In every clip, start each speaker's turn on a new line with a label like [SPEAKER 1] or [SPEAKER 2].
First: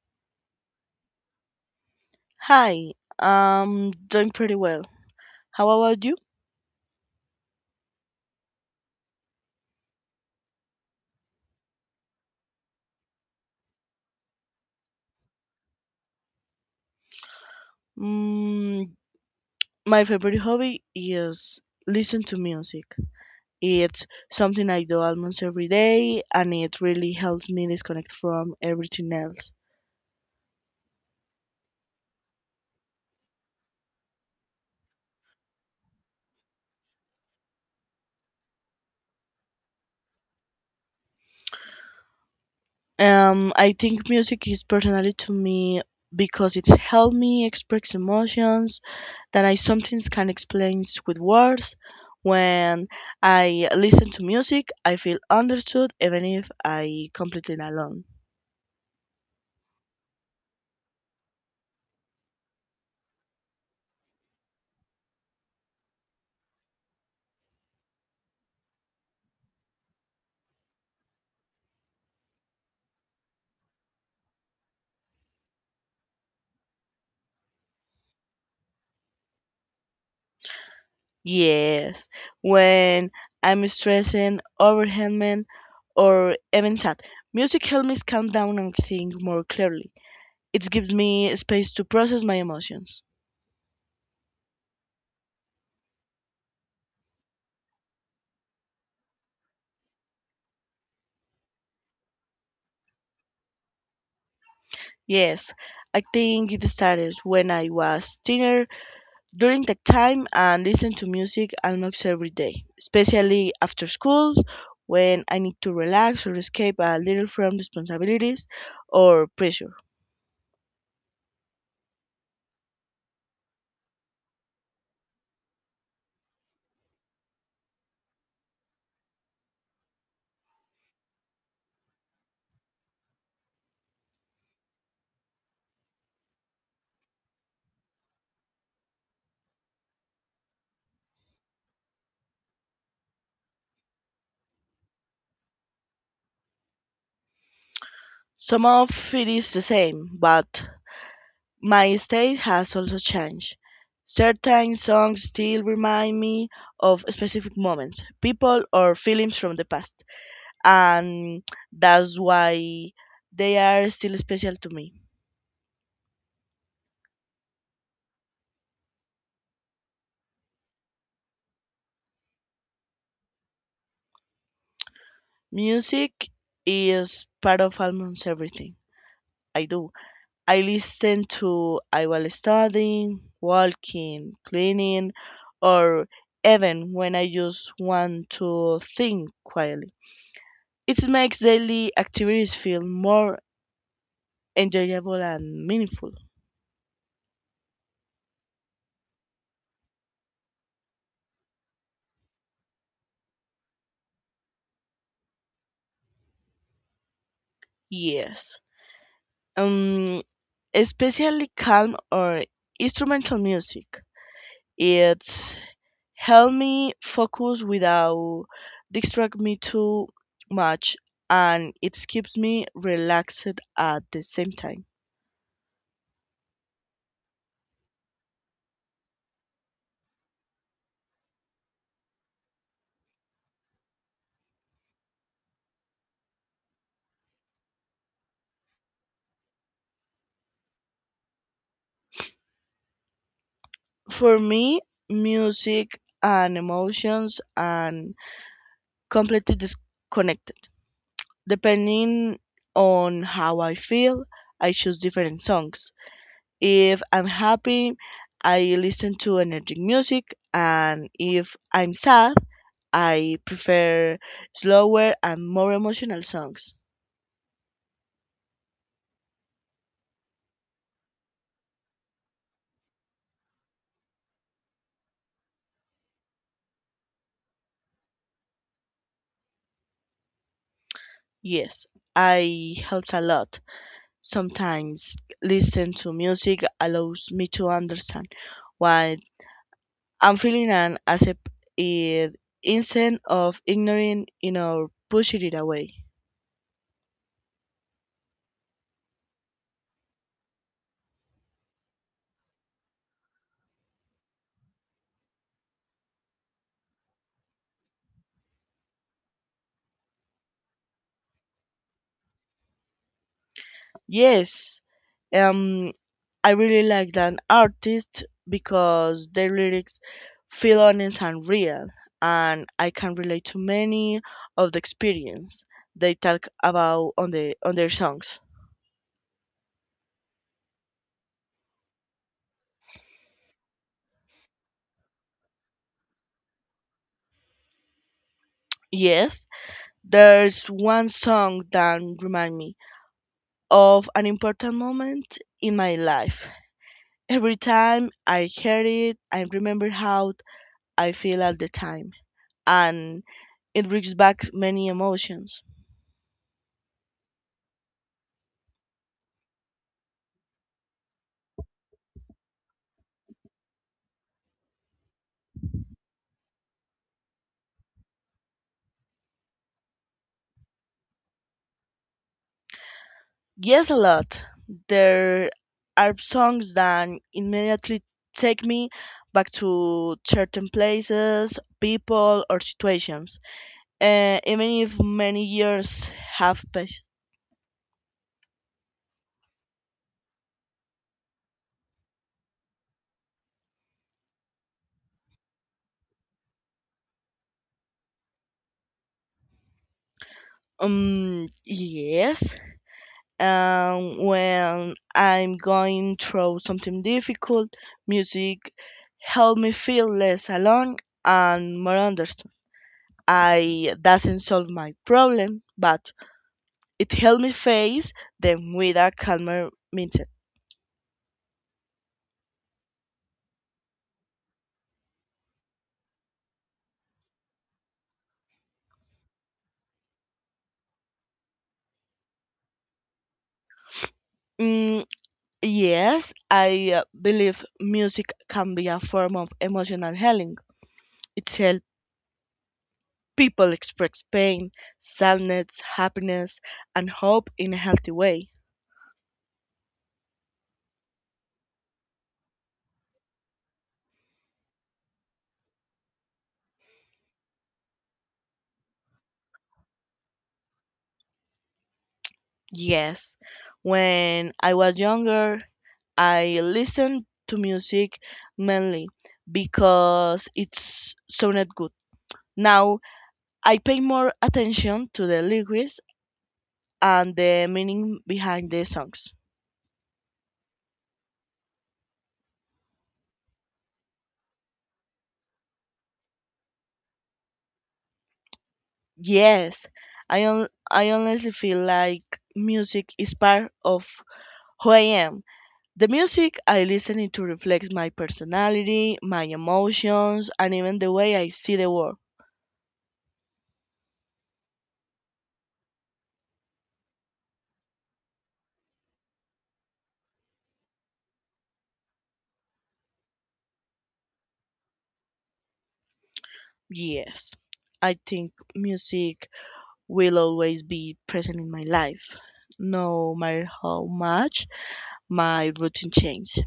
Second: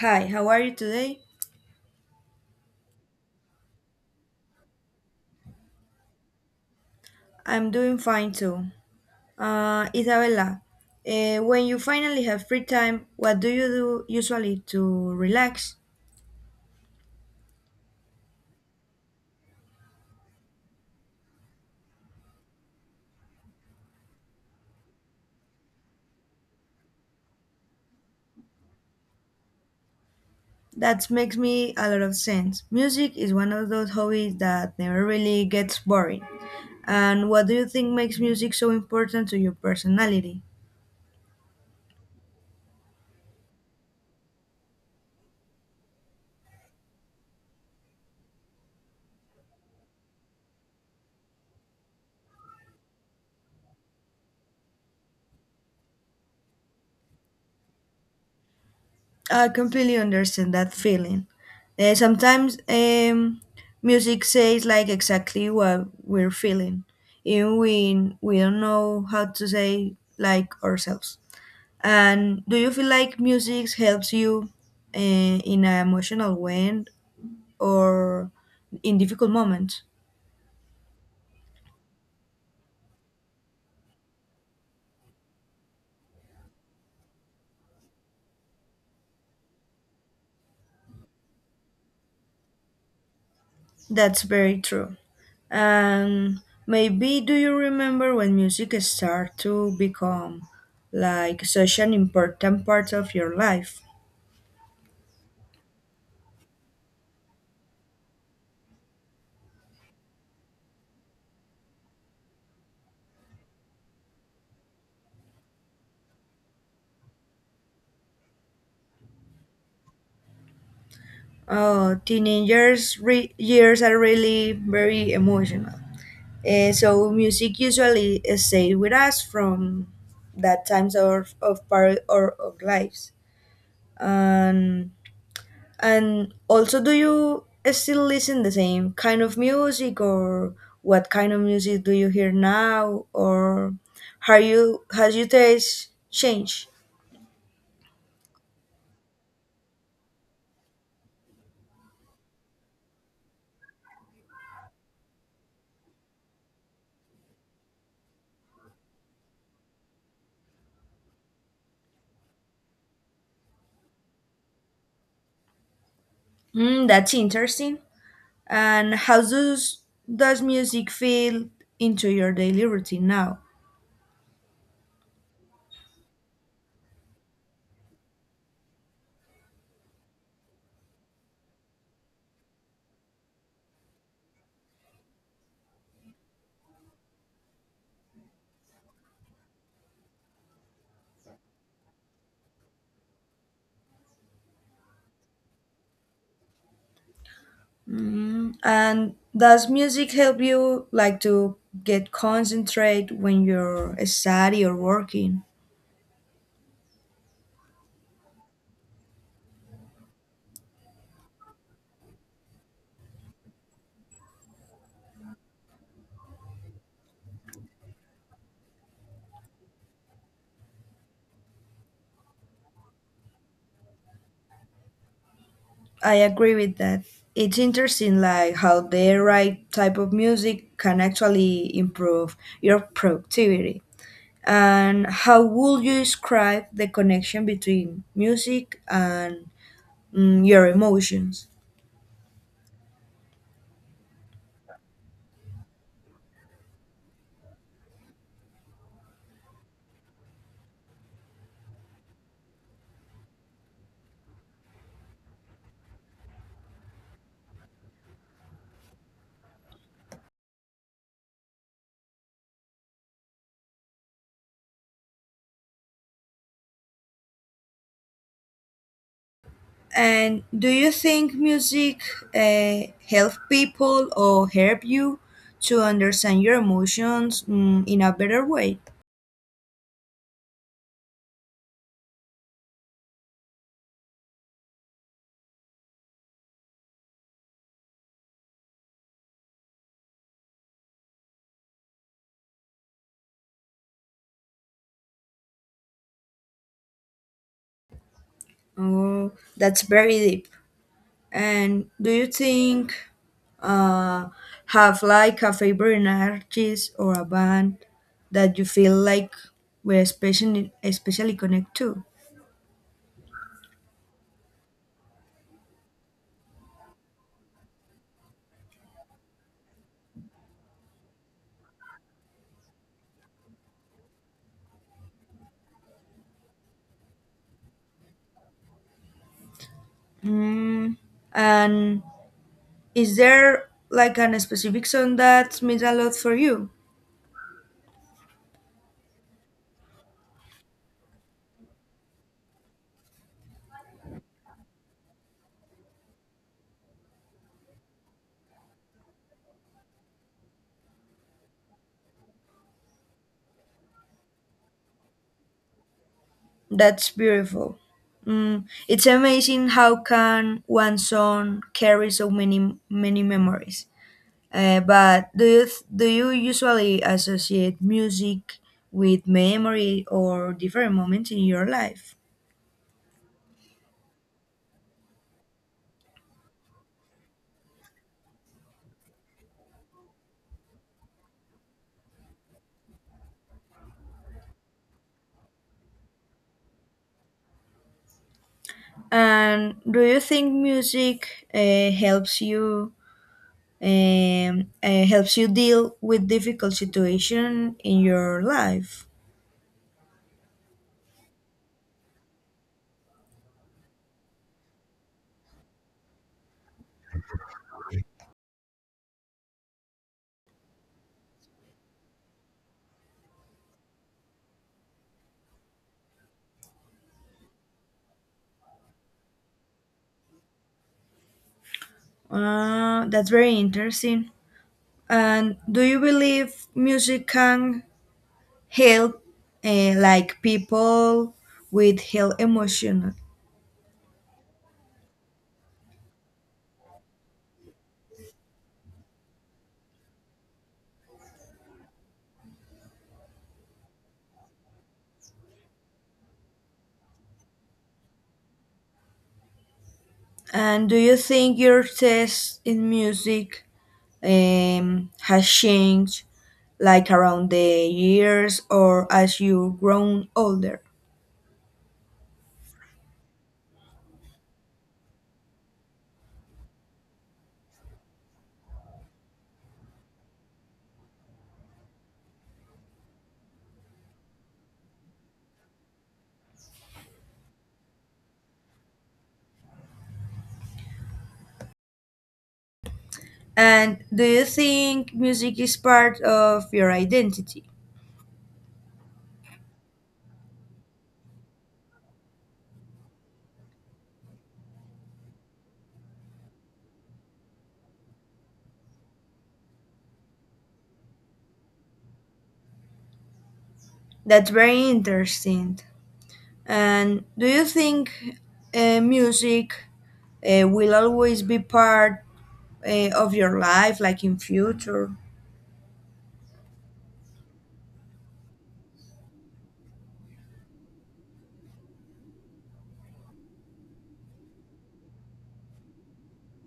[SPEAKER 1] Hi, how are you today?
[SPEAKER 2] Hi, I'm doing pretty well. How about you?
[SPEAKER 1] I'm doing fine too. Isabella, when you finally have free time, what do you do usually to relax?
[SPEAKER 2] Mm, my favorite hobby is listen to music. It's something I do almost every day, and it really helps me disconnect from everything else.
[SPEAKER 1] That makes me a lot of sense. Music is one of those hobbies that never really gets boring. And what do you think makes music so important to your personality?
[SPEAKER 2] I think music is personally to me because it's helped me express emotions that I sometimes can't explain with words. When I listen to music, I feel understood, even if I completely alone.
[SPEAKER 1] I completely understand that feeling. Sometimes music says like exactly what we're feeling, even when we don't know how to say like ourselves. And do you feel like music helps you uh, in an emotional way or in difficult moments?
[SPEAKER 2] Yes, when I'm stressing, overwhelmed, or even sad, music helps me calm down and think more clearly. It gives me space to process my emotions.
[SPEAKER 1] That's very true. And maybe do you remember when music started to become like such an important part of your life?
[SPEAKER 2] Yes, I think it started when I was teenager. During that time, I listened to music almost every day, especially after school when I need to relax or escape a little from responsibilities or pressure.
[SPEAKER 1] Oh, teenagers' years are really very emotional. So music usually stays with us from that times of part or of lives. And also, do you still listen the same kind of music, or what kind of music do you hear now, or how you has your taste changed?
[SPEAKER 2] Some of it is the same, but my taste has also changed. Certain songs still remind me of specific moments, people, or feelings from the past, and that's why they are still special to me.
[SPEAKER 1] Mm, that's interesting. And does music feel into your daily routine now?
[SPEAKER 2] Music is part of almost everything I do. I listen to I while studying, walking, cleaning, or even when I just want to think quietly. It makes daily activities feel more enjoyable and meaningful.
[SPEAKER 1] Mm, and does music help you like to get concentrate when you're study or working?
[SPEAKER 2] Yes. Um, Especially calm or instrumental music. It's help me focus without distract me too much and it keeps me relaxed at the same time.
[SPEAKER 1] I agree with that. It's interesting like how the right type of music can actually improve your productivity. And how would you describe the connection between music and your emotions?
[SPEAKER 2] For me, music and emotions and completely disconnected. Depending on how I feel, I choose different songs. If I'm happy, I listen to energetic music, and if I'm sad, I prefer slower and more emotional songs.
[SPEAKER 1] And do you think music help people or help you to understand your emotions in a better way?
[SPEAKER 2] Yes, I helps a lot. Sometimes listen to music allows me to understand why I'm feeling and accept it instead of ignoring it or pushing it away.
[SPEAKER 1] Oh, that's very deep. And do you think uh, have like a favorite artist or a band that you feel like we're especially connect to?
[SPEAKER 2] Yes, um, I really like that artist because their lyrics feel honest and real, and I can relate to many of the experience they talk about on their songs.
[SPEAKER 1] Mm, and is there like an specific song that means a lot for you?
[SPEAKER 2] Yes, there's one song that remind me of an important moment in my life. Every time I hear it, I remember how I feel at the time, and it brings back many emotions.
[SPEAKER 1] That's beautiful. Mm, it's amazing how can one song carry so many memories. But do you do you usually associate music with memory or different moments in your life?
[SPEAKER 2] Yes, a lot. There are songs that immediately take me back to certain places, people, or situations, even if many years have passed.
[SPEAKER 1] And do you think music helps you deal with difficult situation in your life?
[SPEAKER 2] Yes. When I'm going through something difficult, music help me feel less alone and more understood. I doesn't solve my problem, but it helped me face them with a calmer mindset.
[SPEAKER 1] That's very interesting. And do you believe music can help, like people with heal emotion?
[SPEAKER 2] Mm, yes, I believe music can be a form of emotional healing. It helps people express pain, sadness, happiness, and hope in a healthy way.
[SPEAKER 1] And do you think your taste in music has changed, like around the years or as you've grown older?
[SPEAKER 2] Yes, when I was younger, I listened to music mainly because it sounded good. Now I pay more attention to the lyrics and the meaning behind the songs.
[SPEAKER 1] And do you think music is part of your identity?
[SPEAKER 2] Yes, I honestly feel like music is part of who I am. The music I listen to reflects my personality, my emotions, and even the way I see the world.
[SPEAKER 1] That's very interesting. And do you think music will always be part of your life, like in future?
[SPEAKER 2] Yes, I think music will always be present in my life. No matter how much my routine changes,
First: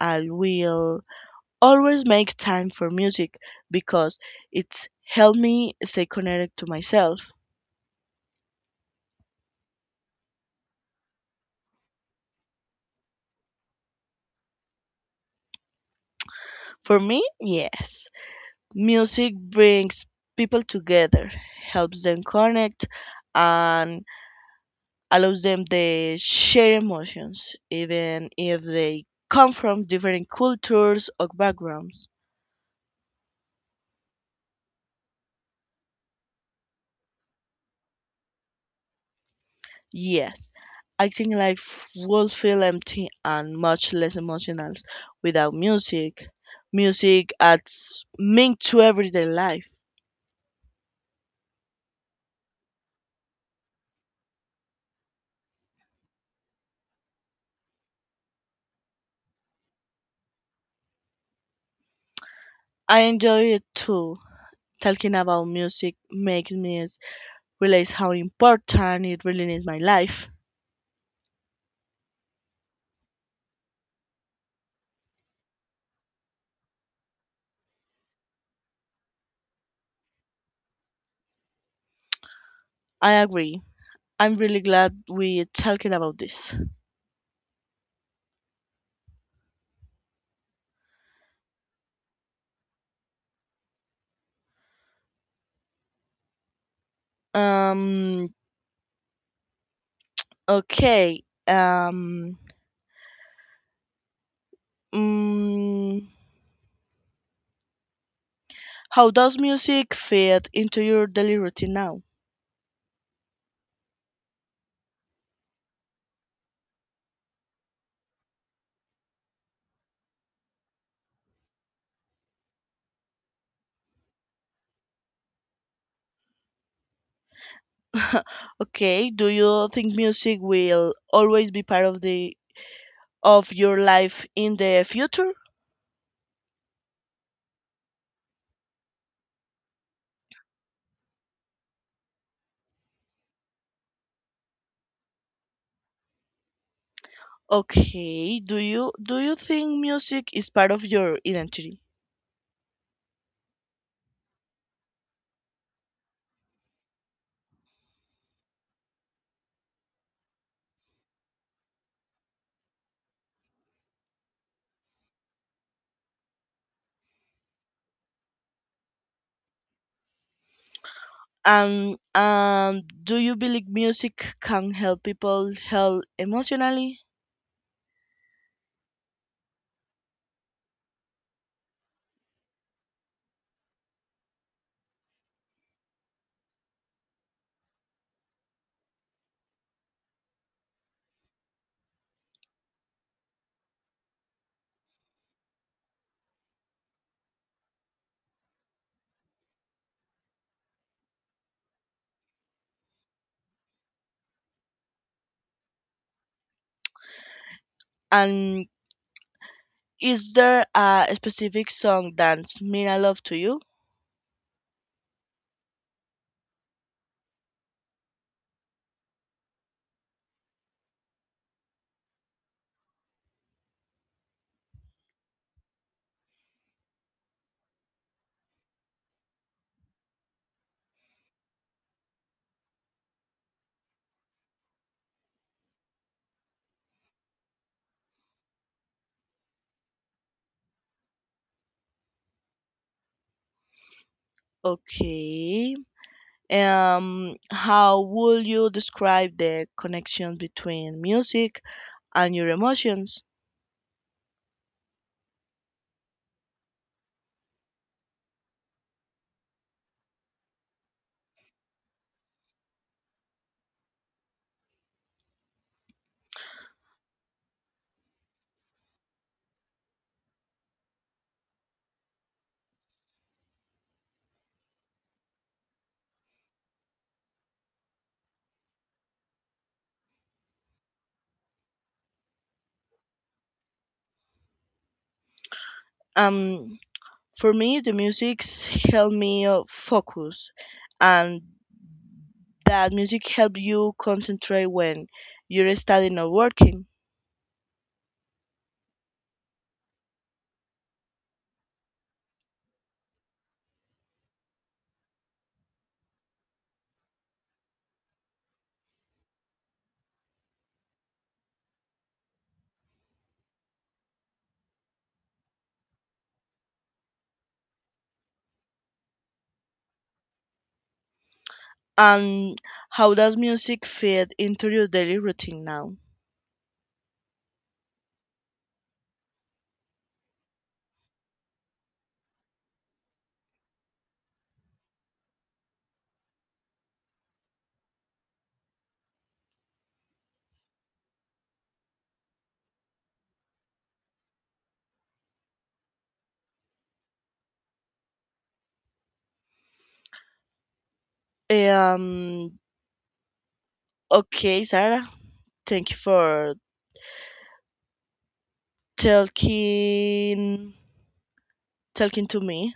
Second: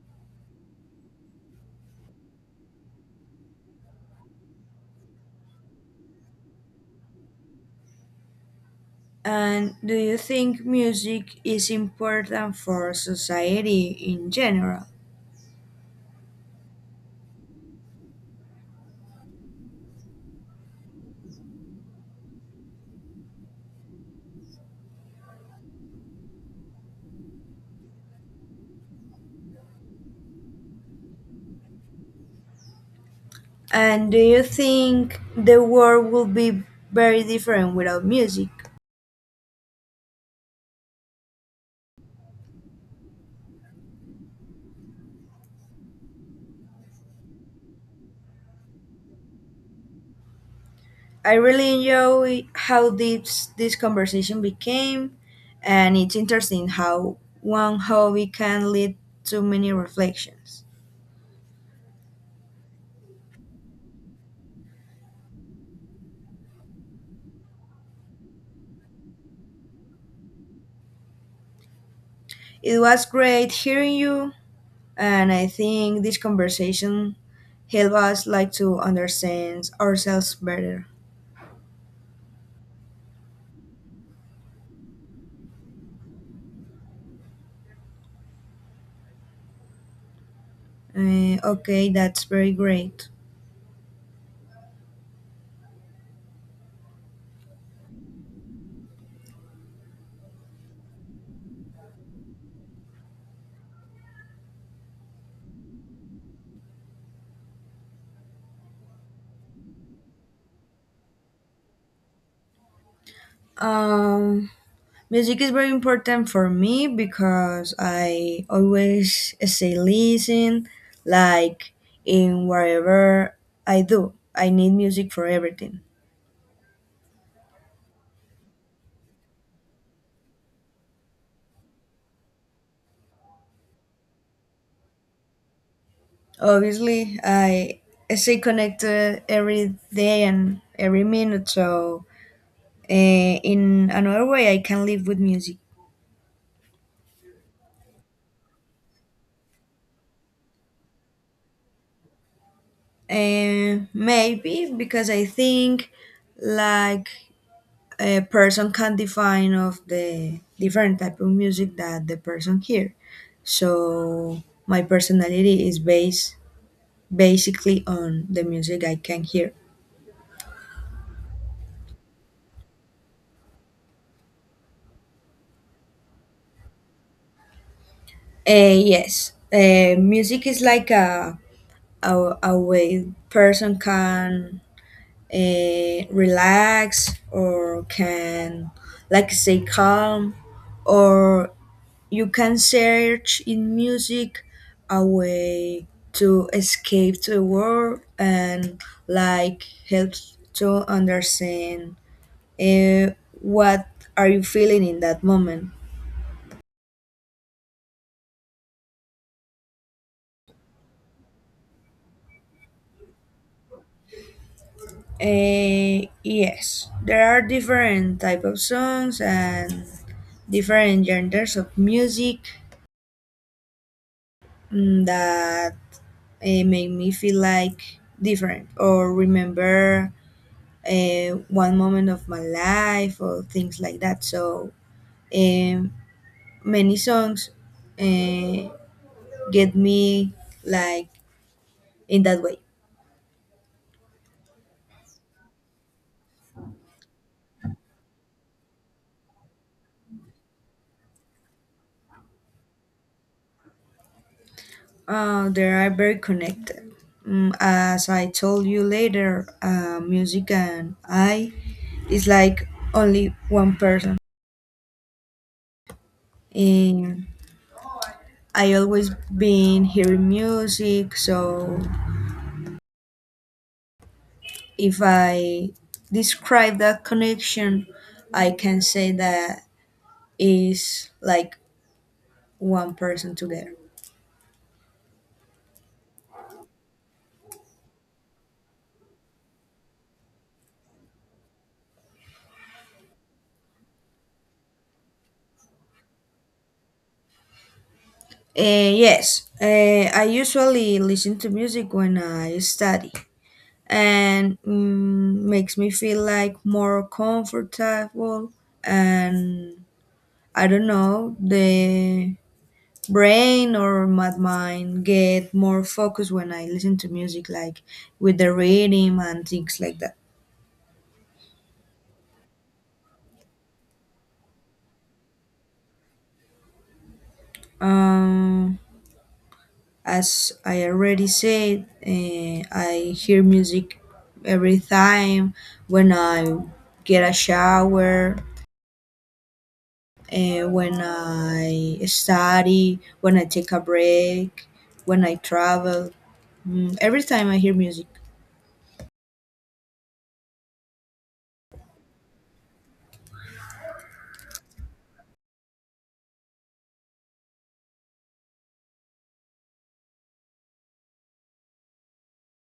[SPEAKER 2] I will always make time for music because it's helped me stay connected to myself.
[SPEAKER 1] And do you think music is important for society in general?
[SPEAKER 2] For me, yes. Music brings people together, helps them connect, and allows them to share emotions, even if they come from different cultures or backgrounds.
[SPEAKER 1] And do you think the world will be very different without music?
[SPEAKER 2] Yes, I think life would feel empty and much less emotional without music. Music adds meaning to everyday life.
[SPEAKER 1] I really enjoy how deep this conversation became, and it's interesting how one hobby can lead to many reflections.
[SPEAKER 2] I enjoy it too. Talking about music makes me realize how important it really is in my life.
[SPEAKER 1] It was great hearing you. And I think this conversation help us like to understand ourselves better.
[SPEAKER 2] I agree. I'm really glad we're talking about this.
[SPEAKER 1] Okay, that's very great.
[SPEAKER 2] Um. Okay. Mm, how does music fit into your daily routine now?
[SPEAKER 1] Um, Music is very important for me because I always say listen, like in whatever I do. I need music for everything.
[SPEAKER 2] Okay, do you think music will always be part of the of your life in the future?
[SPEAKER 1] Obviously, I stay connected every day and every minute, so in another way, I can live with music.
[SPEAKER 2] Okay, do you think music is part of your identity?
[SPEAKER 1] Maybe because I think like a person can define of the different type of music that the person hear. So my personality is based basically on the music I can hear.
[SPEAKER 2] Do you believe music can help people heal emotionally?
[SPEAKER 1] Yes, music is like a way person can relax or can like stay calm or you can search in music a way to escape to the world and like helps to understand eh, what are you feeling in that moment.
[SPEAKER 2] And is there a specific song that's mean a lot to you?
[SPEAKER 1] Yes, there are different type of songs and different genders of music that make me feel like different or remember one moment of my life or things like that. So um, many songs uh, get me like in that way.
[SPEAKER 2] Okay. How would you describe the connection between music and your emotions?
[SPEAKER 1] They are very connected. Mm, as I told you later, music and I is like only one person. And I always been hearing music, so if I describe that connection, I can say that is like one person together.
[SPEAKER 2] um for me the music's helped me focus, and that music help you concentrate when you're studying or working.
[SPEAKER 1] Yes, I usually listen to music when I study, and makes me feel like more comfortable. And I don't know, the brain or my mind get more focused when I listen to music, like with the rhythm and things like that.
[SPEAKER 2] And how does music fit into your daily routine now?
[SPEAKER 1] Um, as I already said, I hear music every time when I get a shower, when I study, when I take a break, when I travel. Mm, every time I hear music.
[SPEAKER 2] um okay, Sarah, thank you for talking talking to me.